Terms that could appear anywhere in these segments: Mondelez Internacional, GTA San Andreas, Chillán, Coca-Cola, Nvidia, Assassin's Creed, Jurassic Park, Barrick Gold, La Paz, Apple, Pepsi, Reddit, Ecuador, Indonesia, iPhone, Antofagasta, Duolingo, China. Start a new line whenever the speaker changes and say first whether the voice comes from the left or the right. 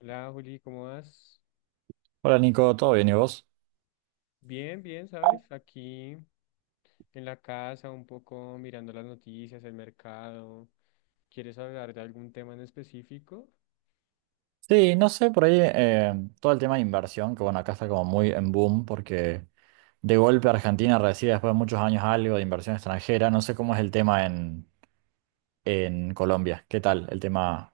left: Hola Juli, ¿cómo vas?
right: Hola Nico, ¿todo bien y vos?
left: Bien, bien, ¿sabes? Aquí en la casa, un poco mirando las noticias, el mercado. ¿Quieres hablar de algún tema en específico?
right: Sí, no sé, por ahí todo el tema de inversión, que bueno, acá está como muy en boom porque de golpe Argentina recibe después de muchos años algo de inversión extranjera. No sé cómo es el tema en Colombia. ¿Qué tal el tema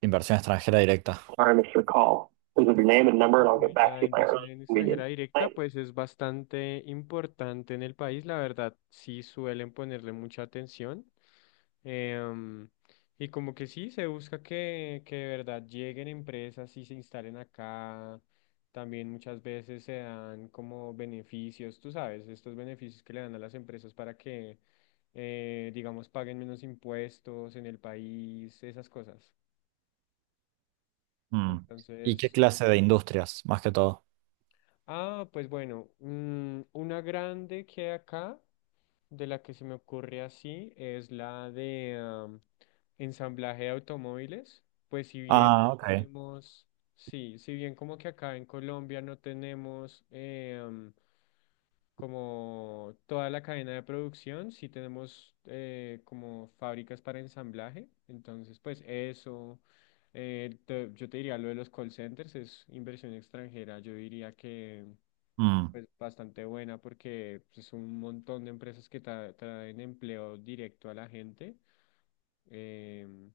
right: inversión extranjera directa? Sorry, Mr. Call. Please leave your name and number, and I'll get
left: Uy,
right: back
left: la
right: to you by
left: inversión
right: earliest
left: en
right: convenience.
left: extranjera directa
right: Thanks.
left: pues es bastante importante en el país, la verdad, sí suelen ponerle mucha atención. em, y como que sí, se busca que de verdad lleguen empresas y se instalen acá. También muchas veces se dan como beneficios, tú sabes, estos beneficios que le dan a las empresas para que, digamos, paguen menos impuestos en el país, esas cosas.
right: Mm. ¿Y qué
left: Entonces,
right: clase de industrias, más que todo?
left: ah, pues bueno, una grande que hay acá, de la que se me ocurre así, es la de ensamblaje de automóviles. Pues si bien
right: Ah,
left: no
right: ok.
left: tenemos, sí, si bien como que acá en Colombia no tenemos como toda la cadena de producción, sí tenemos como fábricas para ensamblaje. Entonces, pues eso, yo te diría lo de los call centers, es inversión extranjera, yo diría que...
right: Mm.
left: Pues bastante buena porque es un montón de empresas que traen empleo directo a la gente. Em,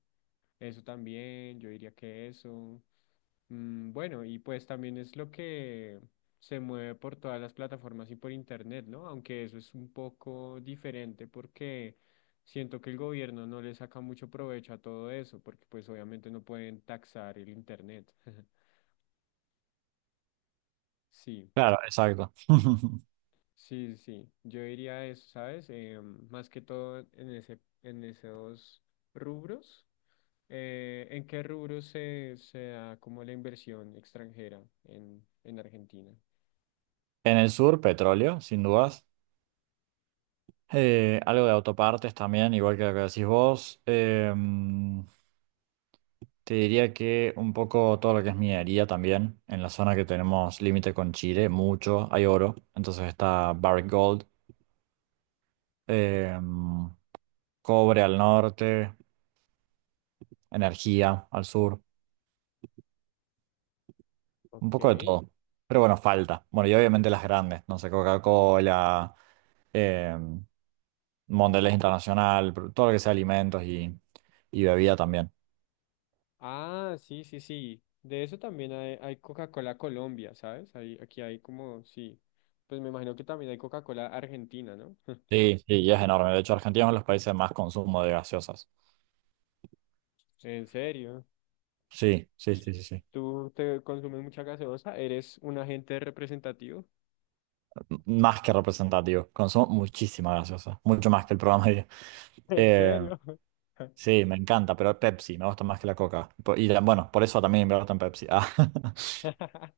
left: eso también, yo diría que eso. Bueno, y pues también es lo que se mueve por todas las plataformas y por internet, ¿no? Aunque eso es un poco diferente porque siento que el gobierno no le saca mucho provecho a todo eso porque pues obviamente no pueden taxar el internet. Sí.
right: Claro, exacto.
left: Sí, sí, sí. Yo diría eso, ¿sabes? Más que todo en ese, en esos rubros. ¿En qué rubros se da como la inversión extranjera en Argentina?
right: En el sur, petróleo, sin dudas. Algo de autopartes también, igual que lo que decís vos. Te diría que un poco todo lo que es minería también, en la zona que tenemos límite con Chile, mucho, hay oro, entonces está Barrick Gold, em, cobre al norte, energía al sur, un
left: Ok.
right: poco de todo. Pero bueno, falta. Bueno, y obviamente las grandes, no sé, Coca-Cola, em, Mondelez Internacional, todo lo que sea alimentos y bebida también.
left: Ah, sí, sí, sí. De eso también hay Coca-Cola Colombia, ¿sabes? Hay, aquí hay como, sí. Pues me imagino que también hay Coca-Cola Argentina, ¿no?
right: Sí, sí, y es enorme. De hecho, Argentina es uno de los países más consumo de gaseosas.
left: En serio.
right: Sí, sí, sí, sí, sí.
left: ¿Tú te consumes mucha gaseosa? ¿Eres un agente representativo?
right: Más que representativo. Consumo muchísima gaseosa. Mucho más que el programa.
left: ¿En
right: Eh,
left: serio?
right: sí, me encanta, pero Pepsi me gusta más que la Coca. Y bueno, por eso también me gusta en Pepsi. Ah,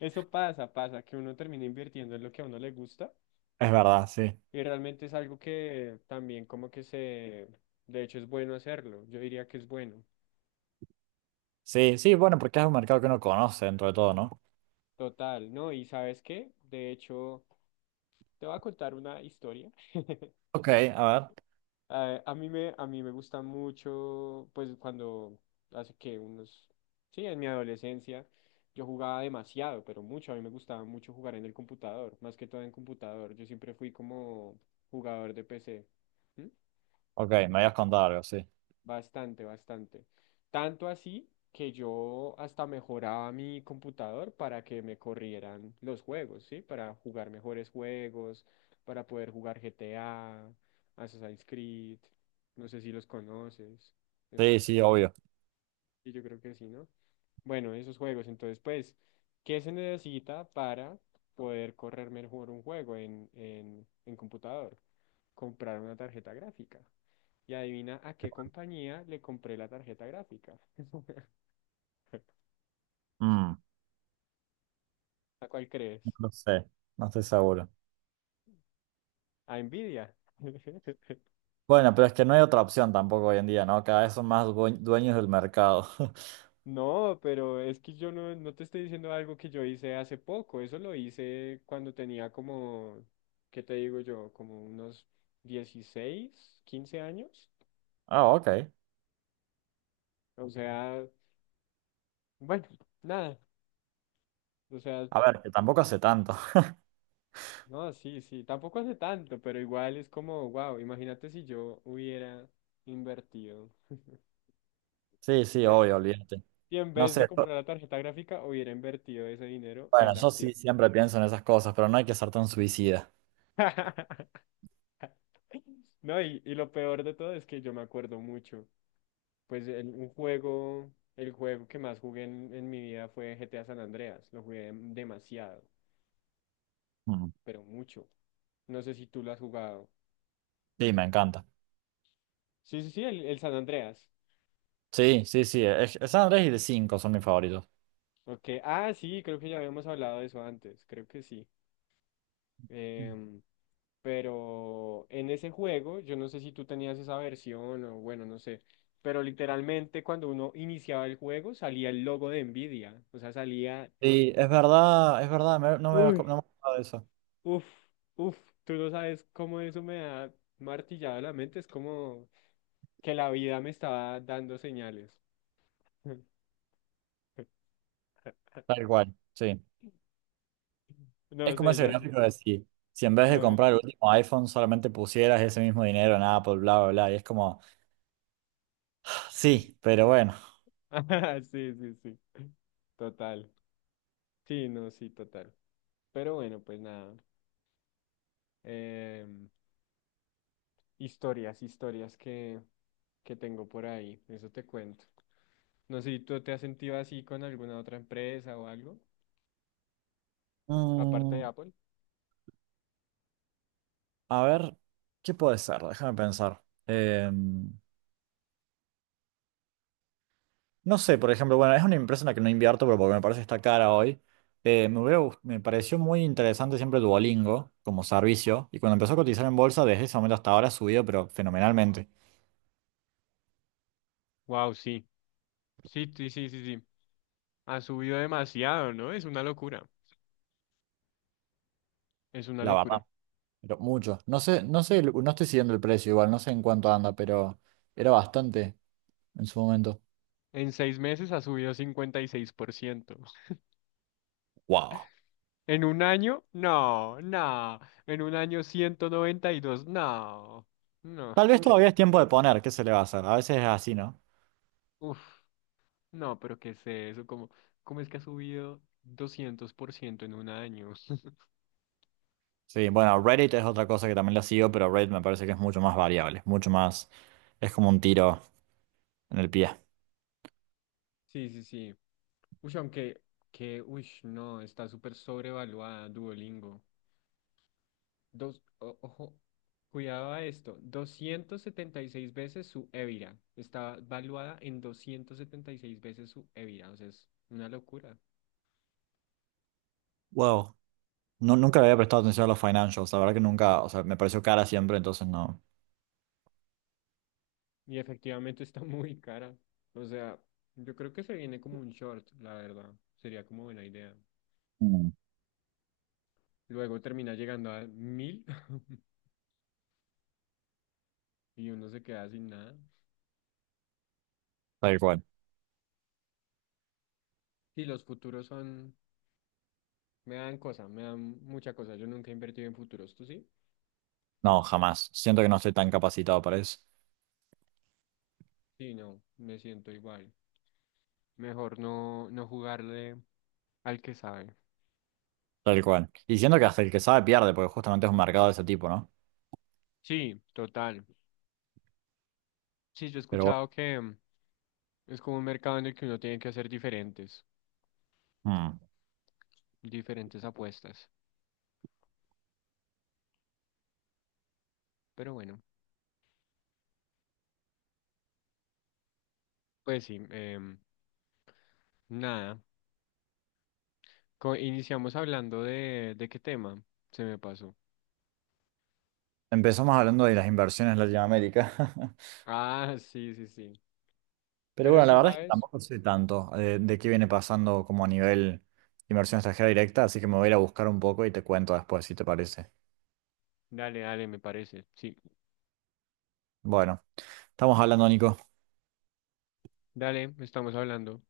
left: Eso pasa, pasa, que uno termina invirtiendo en lo que a uno le gusta
right: es verdad, sí.
left: y realmente es algo que también como que se, de hecho es bueno hacerlo, yo diría que es bueno,
right: Sí, sí, bueno, porque es un mercado que uno conoce dentro de todo, ¿no?
left: total, ¿no? Y ¿sabes qué? De hecho, te voy a contar una historia.
right: Ok, a ver.
left: A mí me gusta mucho, pues cuando hace que unos, sí, en mi adolescencia yo jugaba demasiado, pero mucho, a mí me gustaba mucho jugar en el computador, más que todo en computador, yo siempre fui como jugador de PC. ¿Mm?
right: Ok, me habías contado algo, sí.
left: Bastante, bastante. Tanto así que yo hasta mejoraba mi computador para que me corrieran los juegos, ¿sí? Para jugar mejores juegos, para poder jugar GTA, Assassin's Creed, no sé si los conoces, esos
right: Sí,
left: juegos.
right: sí, obvio.
left: Y yo creo que sí, ¿no? Bueno, esos juegos. Entonces, pues, ¿qué se necesita para poder correr mejor un juego en computador? Comprar una tarjeta gráfica. Y adivina a qué compañía le compré la tarjeta gráfica.
right: Mm,
left: ¿A cuál crees?
right: no lo sé, no estoy seguro.
left: A Nvidia.
right: Bueno, pero es que no hay otra opción tampoco hoy en día, ¿no? Cada vez son más dueños del mercado.
left: No, pero es que yo no te estoy diciendo algo que yo hice hace poco. Eso lo hice cuando tenía como, ¿qué te digo yo? Como unos 16 15 años.
right: Ah, ok.
left: O sea, bueno, nada. O sea,
right: A ver, que tampoco hace tanto.
left: no, sí, sí. Tampoco hace tanto, pero igual es como, wow, imagínate si yo hubiera invertido.
right: Sí, sí,
left: Espérate,
right: obvio, olvídate.
left: y en
right: No
left: vez de
right: sé,
left: comprar la tarjeta gráfica, hubiera invertido ese dinero en
right: bueno,
left: la
right: yo
left: acción.
right: sí siempre pienso en esas cosas, pero no hay que ser tan suicida.
left: No, y lo peor de todo es que yo me acuerdo mucho. Pues un juego, el juego que más jugué en mi vida fue GTA San Andreas. Lo jugué demasiado,
right: Mm.
left: pero mucho. No sé si tú lo has jugado.
right: Sí, me encanta.
left: Sí, sí, sí, el San Andreas.
right: Sí, sí, sí. Es San Andrés y de 5 son mis favoritos.
left: Ok, ah, sí, creo que ya habíamos hablado de eso antes, creo que sí.
right: Mm.
left: Em, Pero en ese juego, yo no sé si tú tenías esa versión o bueno, no sé, pero literalmente cuando uno iniciaba el juego salía el logo de Nvidia, o sea, salía,
right: Sí, es verdad, no me había
left: uy,
right: no me había acordado de eso.
left: uf, uf, tú no sabes cómo eso me ha martillado la mente, es como que la vida me estaba dando señales.
right: Tal cual, sí. Es
left: No
right: como
left: sé,
right: ese
left: yo
right: gráfico de si en vez de
left: lo veo.
right: comprar el último iPhone solamente pusieras ese mismo dinero en Apple, bla, bla, bla, y es como...
left: Ujú.
right: Sí, pero bueno.
left: Ajá, sí, sí, sí, total. Sí, no, sí, total. Pero bueno, pues nada. em, historias, historias que tengo por ahí. Eso te cuento. No sé si tú te has sentido así con alguna otra empresa o algo, aparte
right: Mm,
left: de Apple.
right: a ver, ¿qué puede ser? Déjame pensar. No sé, por ejemplo, bueno, es una empresa en la que no invierto, pero porque me parece que está cara hoy. Me pareció muy interesante siempre Duolingo como servicio. Y cuando empezó a cotizar en bolsa, desde ese momento hasta ahora ha subido, pero fenomenalmente,
left: Wow, sí. Sí, sí, sí, sí, sí. Ha subido demasiado, ¿no? Es una locura. Es una
right: la verdad.
left: locura.
right: Pero mucho. No sé, no sé, no estoy siguiendo el precio igual, no sé en cuánto anda, pero era bastante en su momento.
left: En 6 meses ha subido 56%.
right: Wow.
left: En un año, no, no. En un año, 192 no. No,
right: Tal
left: es
right: vez
left: que,
right: todavía es tiempo de poner, ¿qué se le va a hacer? A veces es así, ¿no?
left: uf, no, pero qué sé eso, como, ¿cómo es que ha subido 200% en un año?
right: Sí, bueno, Reddit es otra cosa que también la sigo, pero Reddit me parece que es mucho más variable, mucho más, es como un tiro en el pie.
left: Sí, sí, sí. Uy, aunque, uy, no, está súper sobrevaluada Duolingo. Ojo, cuidado a esto, 276 veces su Evira. Está valuada en 276 veces su Evira, o sea, es una locura.
right: Wow. No, nunca le había prestado atención a los financials, la verdad que nunca, o sea, me pareció cara siempre, entonces no.
left: Y efectivamente está muy cara. O sea, yo creo que se viene como un short, la verdad. Sería como buena idea.
right: Mm.
left: Luego termina llegando a 1.000 y uno se queda sin nada.
right: Tal cual.
left: Sí, los futuros son. Me dan cosas, me dan mucha cosa. Yo nunca he invertido en futuros, ¿tú sí?
right: No, jamás. Siento que no estoy tan capacitado para eso.
left: Sí, no, me siento igual. Mejor no, no jugarle al que sabe.
right: Tal cual. Y siento que hasta el que sabe pierde, porque justamente es un mercado de ese tipo, ¿no?
left: Sí, total. Sí, yo he
right: Pero bueno.
left: escuchado que es como un mercado en el que uno tiene que hacer
right: Mm.
left: diferentes apuestas. Pero bueno, pues sí, em, nada. Iniciamos hablando de qué tema se me pasó.
right: Empezamos hablando de las inversiones en Latinoamérica.
left: Ah, sí, sí, sí.
right: Pero
left: Pero
right: bueno, la
left: sí,
right: verdad es que
left: ¿sabes?
right: tampoco sé tanto qué viene pasando como a nivel inversión extranjera directa, así que me voy a ir a buscar un poco y te cuento después, si te parece.
left: Dale, dale, me parece. Sí,
right: Bueno, estamos hablando, Nico.
left: dale, estamos hablando.